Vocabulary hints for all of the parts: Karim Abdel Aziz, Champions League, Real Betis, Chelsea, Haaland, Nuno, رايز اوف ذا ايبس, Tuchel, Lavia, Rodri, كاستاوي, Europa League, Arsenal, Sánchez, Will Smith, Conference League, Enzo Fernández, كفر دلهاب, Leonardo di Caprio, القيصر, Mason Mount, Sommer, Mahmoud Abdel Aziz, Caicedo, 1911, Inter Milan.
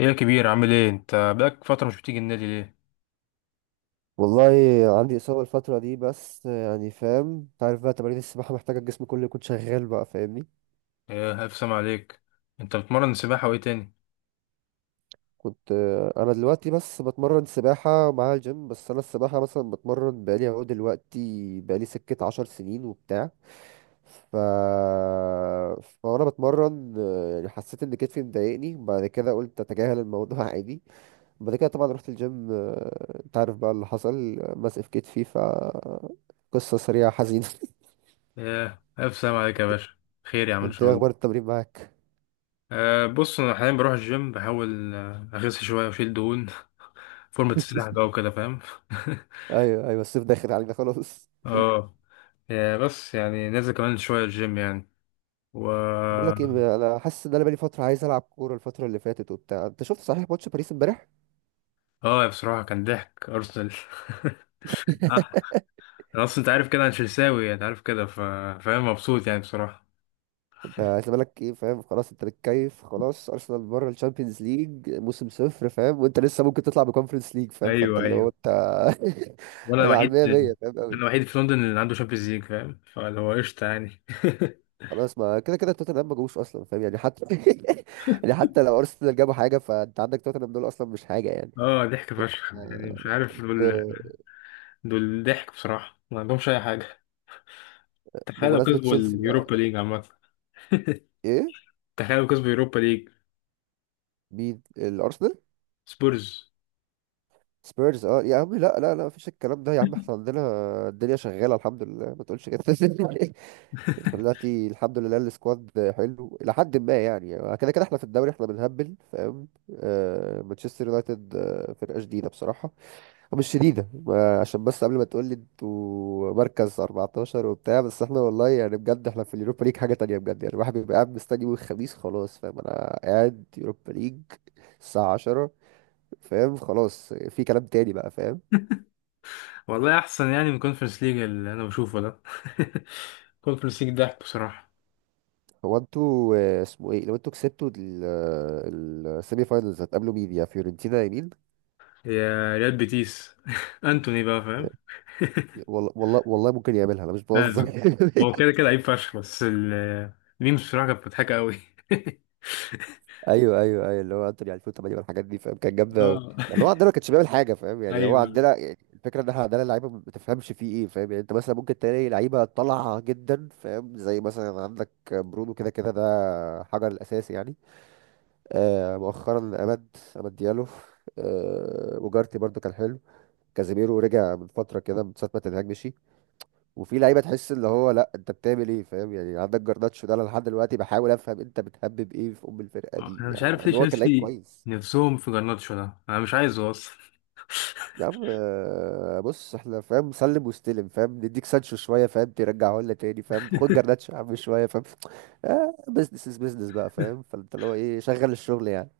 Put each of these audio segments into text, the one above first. ايه يا كبير، عامل ايه؟ انت بقالك فترة مش بتيجي النادي ليه؟ والله عندي إصابة الفترة دي، بس يعني فاهم. انت عارف بقى تمارين السباحة محتاجة الجسم كله يكون شغال بقى، فاهمني. ايه الف سلام عليك. انت بتمرن سباحة وايه تاني؟ كنت أنا دلوقتي بس بتمرن سباحة مع الجيم، بس أنا السباحة مثلا بتمرن بقالي أهو دلوقتي، بقالي سكة عشر سنين وبتاع. ف... فأنا بتمرن، يعني حسيت إن كتفي مضايقني، بعد كده قلت أتجاهل الموضوع عادي. بعد كده طبعا رحت الجيم، انت عارف بقى اللي حصل، ماسك في كتفي، ف قصة سريعة حزينة. ايه الف سلام عليك يا باشا. خير يا عم ان انت شاء ايه الله. اخبار التمرين معاك؟ أه بص، انا حاليا بروح الجيم، بحاول اخس شوية واشيل دهون فورمة السباحة بقى وكده، فاهم. ايوه ايوه، الصيف داخل علينا خلاص. اه. يا بس يعني نازل كمان شوية الجيم يعني، و... بقول لك ايه، انا حاسس ان انا بقالي فتره عايز العب كوره الفتره اللي فاتت وبتاع. انت شفت صحيح ماتش باريس امبارح؟ اه بصراحة كان ضحك ارسنال. آه، انا اصلا انت عارف كده، انا تشيلساوي انت عارف كده، فاهم، مبسوط يعني بصراحة. انت عايز بالك ايه فاهم، خلاص انت متكيف، خلاص ارسنال بره الشامبيونز ليج موسم صفر فاهم، وانت لسه ممكن تطلع بكونفرنس ليج فاهم، فانت ايوه اللي هو ايوه. انت. وانا انا على الوحيد. 100 100 فاهم انا قوي. الوحيد في لندن اللي عنده شامبيونز ليج، فاهم، فاللي هو قشطه يعني. خلاص ما كده كده توتنهام ما جابوش اصلا فاهم يعني حتى. يعني حتى لو ارسنال جابوا حاجه، فانت عندك توتنهام دول اصلا مش حاجه يعني. اه ضحك فشخ، يعني آه، مش عارف دول. ب- دول ضحك بصراحه، ما عندهمش اي حاجه. تخيل لو بمناسبه كسبوا تشيلسي اليوروبا بقى. ليج عامه. ايه؟ تخيل لو كسبوا اليوروبا ليج. مين الارسنال؟ سبورز. سبيرز؟ اه يا عم لا لا لا، مفيش الكلام ده يا عم، احنا عندنا الدنيا شغاله الحمد لله، ما تقولش كده. احنا دلوقتي الحمد لله السكواد حلو الى حد ما يعني، كده كده احنا في الدوري احنا بنهبل فاهم. آه مانشستر يونايتد، فرقه شديده بصراحه. مش شديده، ما عشان بس قبل ما تقول لي انتوا مركز 14 وبتاع، بس احنا والله يعني بجد احنا في اليوروبا ليج حاجه تانية بجد يعني. الواحد بيبقى قاعد مستني يوم الخميس خلاص فاهم، انا قاعد يوروبا ليج الساعه 10 فاهم، خلاص في كلام تاني بقى فاهم. والله احسن يعني من كونفرنس ليج اللي انا بشوفه ده. كونفرنس ليج ضحك بصراحه. هو انتوا، اسمه ايه، لو انتوا كسبتوا السيمي فاينلز هتقابلوا مين، يا فيورنتينا يا مين؟ يا ريال بيتيس. انتوني بقى، فاهم. والله والله والله ممكن يعملها، انا مش لازم. بهزر. هو كده كده لعيب فشخ، بس الميمز بصراحه كانت مضحكه قوي. ايوه ايوه ايوه، اللي هو انتوني 2008 والحاجات دي فاهم، كان جامده أوي. اه. ما اللي هو عندنا ما كانش بيعمل حاجه فاهم يعني. هو ايوه. عندنا يعني الفكره ان احنا عندنا لعيبه ما تفهمش فيه ايه فاهم يعني. انت مثلا ممكن تلاقي لعيبه طالعه جدا فاهم، زي مثلا عندك برونو كده كده ده حجر الاساسي يعني. آه مؤخرا أمد ديالو. آه وجارتي برضو كان حلو. كازيميرو رجع من فترة كده من ساعة ما تنهاج مشي. وفي لعيبة تحس اللي هو لا أنت بتعمل إيه فاهم يعني. عندك جرناتشو ده، أنا لحد دلوقتي بحاول أفهم أنت بتهبب إيه في أم الفرقة دي انا مش يعني، مع عارف إن ليه هو كان لعيب تشيلسي كويس. نفسهم في جرناتشو ده، انا مش عايزه اصلا. يا عم، بص احنا فاهم، سلم واستلم فاهم، نديك سانشو شوية فاهم، ترجعه لنا تاني فاهم، خد جرناتشو يا عم شوية فاهم. بزنس از بزنس بقى فاهم، فانت اللي هو ايه، شغل الشغل يعني.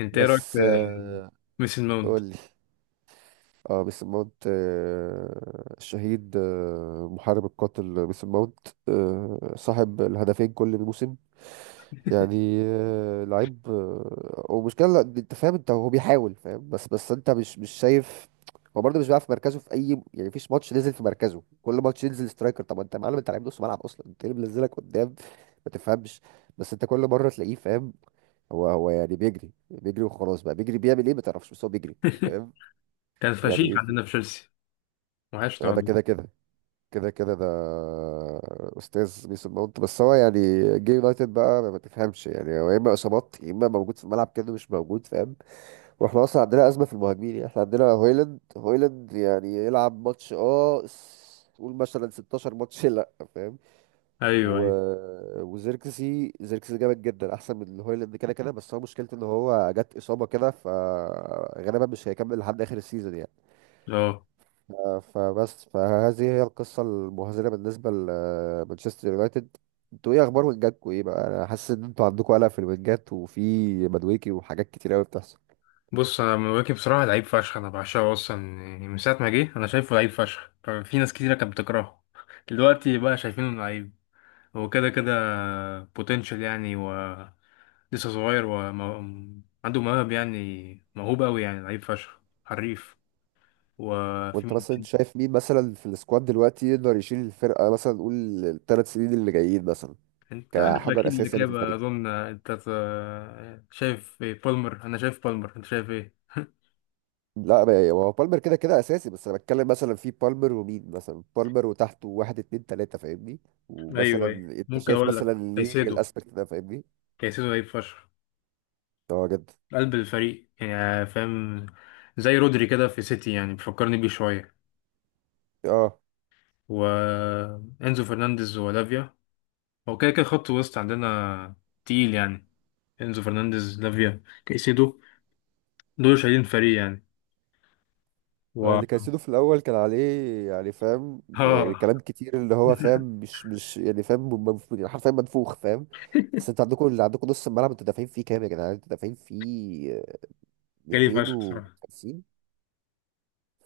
انت ايه رايك في بس آه ميسن قول ماونت؟ لي. اه ميس ماونت، الشهيد، محارب القاتل ميس ماونت، صاحب الهدفين كل موسم يعني، لعيب، ومشكلة لا، انت فاهم، انت هو بيحاول فاهم بس، بس انت مش شايف. هو برضه مش بيلعب في مركزه في اي، يعني مفيش ماتش نزل في مركزه، كل ماتش ينزل سترايكر. طب انت يا معلم انت لعيب نص ملعب اصلا، انت ليه منزلك قدام، ما تفهمش. بس انت كل مره تلاقيه فاهم، هو يعني بيجري بيجري وخلاص بقى، بيجري بيعمل ايه ما تعرفش، بس هو بيجري فاهم. كان فشيخ يعني في، عندنا في تشيلسي. وحشنا اه ده والله. كده كده، كده كده ده استاذ ميسون ماونت، بس هو يعني جه يونايتد بقى، ما تفهمش يعني. هو يا اما اصابات، يا اما موجود في الملعب كده مش موجود فاهم. واحنا اصلا عندنا ازمه في المهاجمين يعني، احنا عندنا هويلاند يعني يلعب ماتش اه قول مثلا 16 ماتش لا فاهم. ايوه و... ايوه. وزيركسي جامد جدا احسن من هويلاند كده كده بس هو مشكلته ان هو جت اصابه كده، فغالبا مش هيكمل لحد اخر السيزون يعني. اه آه، فبس فهذه هي القصة المهزلة بالنسبة لمانشستر يونايتد. انتوا ايه اخبار وينجاتكوا، ايه بقى، انا حاسس ان انتوا عندكوا قلق في الوينجات وفي مدويكي وحاجات كتير قوي بتحصل. بص، انا مواكب بصراحه لعيب فشخ، انا بعشقه اصلا، يعني من ساعه ما جه انا شايفه لعيب فشخ. ففي ناس كتيره كانت بتكرهه، دلوقتي بقى شايفينه لعيب. هو كده كده بوتنشال يعني، و... لسه صغير وعنده موهب، يعني موهوب قوي، يعني لعيب فشخ، حريف. وفي وانت مين مثلا تاني؟ شايف مين مثلا في السكواد دلوقتي يقدر يشيل الفرقة، مثلا نقول الثلاث سنين اللي جايين مثلا، انت عارف كحجر اكيد اساسي يعني في الإجابة. الفريق. اظن انت شايف ايه؟ بالمر. انا شايف بالمر، انت شايف ايه؟ لا ما- هو بالمر كده كده اساسي، بس انا بتكلم مثلا في بالمر ومين، مثلا بالمر وتحته واحد اتنين تلاتة فاهمني. ومثلا ايوه ايوه. انت ممكن شايف اقول لك مثلا ليه كايسيدو. للاسبكت ده فاهمني. كايسيدو لعيب فشخ، اه جدا. قلب الفريق يعني، فاهم. زي رودري كده في سيتي، يعني بيفكرني بيه شوية. اه وانزو فرنانديز ولافيا. هو كده كده خط وسط عندنا تقيل يعني. انزو فرنانديز، لافيا، كايسيدو، دول شايلين فريق يعني. و... اللي كايسيدو في الاول كان عليه يعني فاهم، اه. يعني كلام كتير اللي هو فاهم مش يعني فاهم، يعني حرفيا منفوخ فاهم. بس انتوا عندكم اللي عندكم نص الملعب، انتوا دافعين فيه كام يا جدعان، انتوا دافعين فيه جالي فشخ بصراحة. 250؟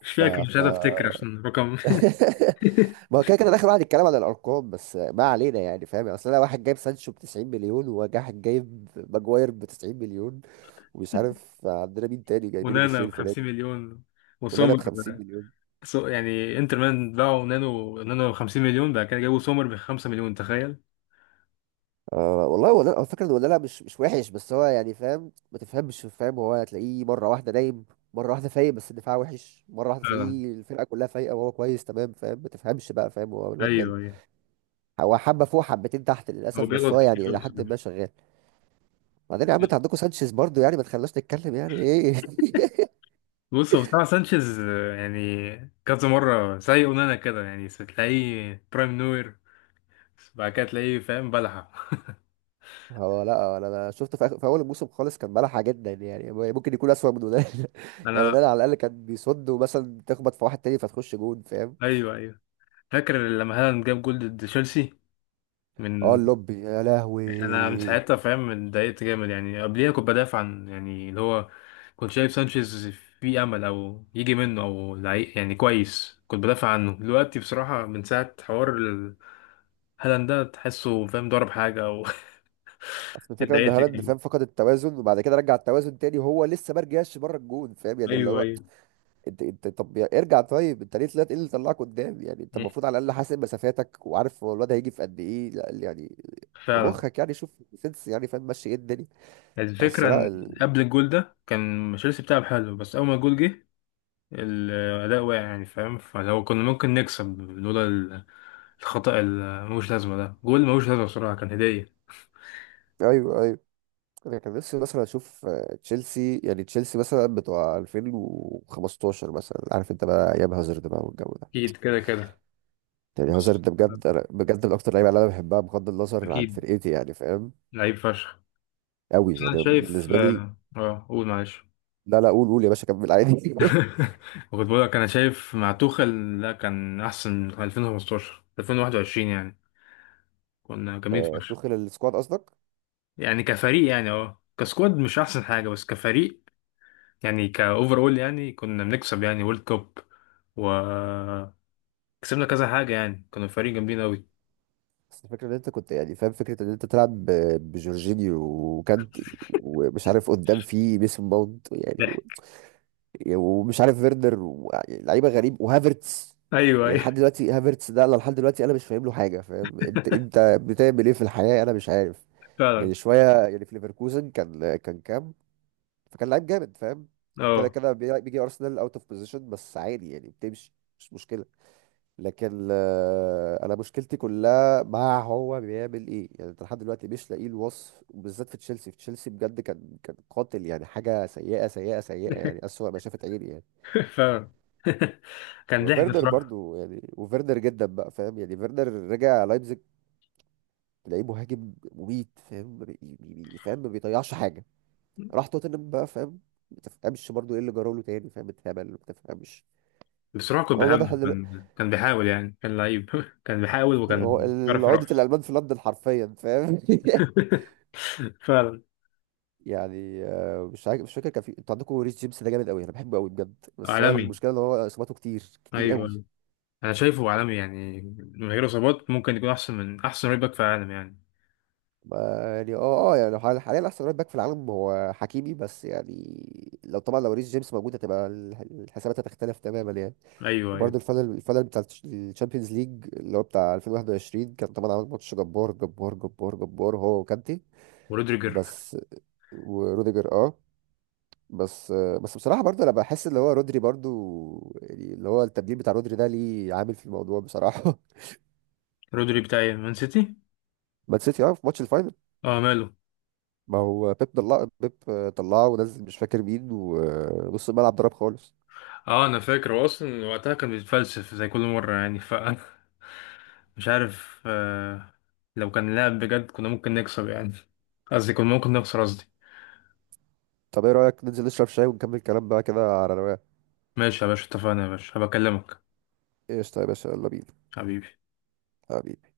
مش ف فاكر، مش ف عايز افتكر عشان رقم. ما هو كده كده داخل واحد يتكلم عن الارقام، بس ما علينا يعني فاهم، يعني اصل انا واحد جايب سانشو ب 90 مليون، وواحد جايب ماجواير ب 90 مليون، ومش عارف عندنا مين تاني جايبينه ونانا بالشيء ب 50 الفلاني، مليون، ولا انا ب وسومر. 50 مليون. سو يعني انتر ميلان باعوا نانو ب 50 مليون، بعد كده جابوا سومر ب 5 مليون، تخيل. والله هو على فكرة هو ده لا مش وحش، بس هو يعني فاهم ما تفهمش فاهم. هو هتلاقيه مرة واحدة نايم، مرة واحدة فايق بس الدفاع وحش، مرة واحدة فعلا. تلاقيه الفرقة كلها فايقة وهو كويس تمام فاهم، ما تفهمش بقى فاهم هو الواد ماله. ايوه ايوه. هو حبة فوق حبتين تحت هو للأسف، بس بيغلط هو كتير يعني قوي إلى حد بصراحة. ما شغال. بعدين يا عم، انت عندكم سانشيز برضو يعني، ما تخلناش نتكلم يعني ايه. بص هو بصراحة سانشيز يعني كذا مرة زي اونانا كده، يعني تلاقيه برايم نوير، بعد كده تلاقيه فاهم بلحة. هو لا انا، آخر في اول الموسم خالص كان ملحة جدا يعني، ممكن يكون اسوأ من ولاد يعني، انا... ده على الاقل كان بيصد ومثلا تخبط في واحد تاني فتخش جون فاهم. ايوه ايوه. فاكر لما هالاند جاب جول ضد تشيلسي، اه من... اللوبي يا لهوي، انا من ساعتها، فاهم، اتضايقت جامد. يعني قبليها كنت بدافع عن يعني اللي هو، كنت شايف سانشيز في امل، او يجي منه او يعني كويس، كنت بدافع عنه. دلوقتي بصراحة من ساعة حوار هالاند ده تحسه، فاهم، ضرب حاجة او... اصل الفكره ان اتضايقت هالاند جامد. فاهم فقد التوازن، وبعد كده رجع التوازن تاني، وهو لسه ما رجعش بره الجون فاهم يعني اللي ايوه هو. ايوه. انت طب ارجع، طيب انت ليه طلعت، ايه اللي طلعك قدام يعني؟ انت المفروض على الاقل حاسب مسافاتك وعارف هو الواد هيجي في قد ايه، لا يعني فعلا. بمخك يعني، شوف سنس يعني فاهم، ماشي ايه الدنيا. بس الفكرة لا ان ال... قبل الجول ده كان تشيلسي بتلعب حلو، بس اول ما الجول جه الأداء واقع يعني، فاهم. فلو كنا ممكن نكسب لولا الخطأ اللي ملوش لازمة ده، جول ملوش لازمة بصراحة، كان هدية. ايوه ايوه، انا كان نفسي مثلا اشوف، تشيلسي يعني تشيلسي مثلا بتوع 2015 مثلا، عارف انت بقى ايام هازارد بقى والجو ده أكيد كده كده. يعني. هازارد بس ده بجد انا بجد من اكتر اللعيبه اللي انا بحبها بغض النظر عن أكيد فرقتي يعني فاهم، لعيب فشخ. قوي بس أنا يعني شايف بالنسبه لي. قول معلش. لا لا قول قول يا باشا، كمل عادي. واخد بالك، أنا شايف مع توخل لا كان أحسن 2015، 2021 يعني كنا جامدين فشخ. توخيل السكواد قصدك. يعني كفريق، يعني أه كسكواد مش أحسن حاجة، بس كفريق يعني كأوفر أول يعني كنا بنكسب يعني وورلد كوب، و... كسبنا كذا حاجة. يعني كانوا الفريق جامدين أوي. بس الفكره ان انت كنت يعني فاهم، فكره ان انت تلعب بجورجينيو وكانتي ومش عارف قدام في ميسون ماونت يعني، و ضحك. ومش عارف فيردر و، يعني لعيبه غريب وهافرتس، أيوه يعني لحد أيوه. دلوقتي هافرتس ده انا لحد دلوقتي انا مش فاهم له حاجه فاهم، انت انت بتعمل ايه في الحياه انا مش عارف فعلا. يعني. شويه يعني في ليفركوزن كان كام، فكان لعيب جامد فاهم، كده أه. كده بيجي ارسنال اوت اوف بوزيشن بس عادي يعني بتمشي مش مشكله. لكن انا مشكلتي كلها مع هو بيعمل ايه يعني، انت لحد دلوقتي مش لاقي الوصف، وبالذات في تشيلسي، في تشيلسي بجد كان قاتل يعني حاجه سيئه سيئه سيئه يعني، اسوأ ما شافت عيني يعني. فعلا. كان ضحك وفيرنر بصراحة. برضو يعني، وفيرنر جدا بقى فاهم يعني. فيرنر رجع لايبزيج تلاقيه مهاجم مميت فاهم، ما بي- بي- بي- فاهم ما بيضيعش حاجه. راح توتنهام بقى فاهم، ما تفهمش برضو ايه اللي جراله تاني فاهم، اتهبل ما تفهمش. بصراحة كنت هو واضح بحبه، كان كان بيحاول يعني، كان لعيب. كان بيحاول، هو وكان بيعرف عقدة يرقص. الألمان في لندن حرفيا فاهم. فعلا. يعني مش عارف مش فاكر كان في، انتوا عندكم ريس جيمس ده جامد قوي، انا بحبه قوي بجد، بس هو عالمي. المشكله ان هو اصاباته كتير كتير أيوه قوي. أيوه. أنا شايفه عالمي يعني، من غير إصابات ممكن يكون أحسن من أحسن رايت باك في العالم يعني. ما يعني اه اه يعني حاليا احسن رايت باك في العالم هو حكيمي، بس يعني لو طبعا لو ريس جيمس موجود هتبقى الحسابات هتختلف تماما يعني. أيوه وبرده أيوه. الفاينل بتاع الشامبيونز ليج اللي هو بتاع 2021، كان طبعا عامل ماتش جبار جبار جبار جبار هو وكانتي. ورودريجر. بس وروديجر اه. بس بصراحة برضه أنا بحس اللي هو رودري برضه، يعني اللي هو التبديل بتاع رودري ده ليه عامل في الموضوع بصراحة. رودري بتاع مان سيتي. مان سيتي اه في ماتش الفاينل. اه ماله. ما هو بيب طلع، بيب طلعه ونزل مش فاكر مين، ونص الملعب ضرب خالص. اه انا فاكر هو اصلا وقتها كان بيتفلسف زي كل مره يعني، ف... مش عارف لو كان لعب بجد كنا ممكن نكسب يعني، قصدي كنا ممكن نخسر قصدي. طب ايه رأيك ننزل نشرب شاي ونكمل كلام بقى كده على رواقة؟ ماشي يا باشا، اتفقنا يا باشا، هبكلمك. قشطة يا باشا، يلا بينا. حبيبي. حبيبي.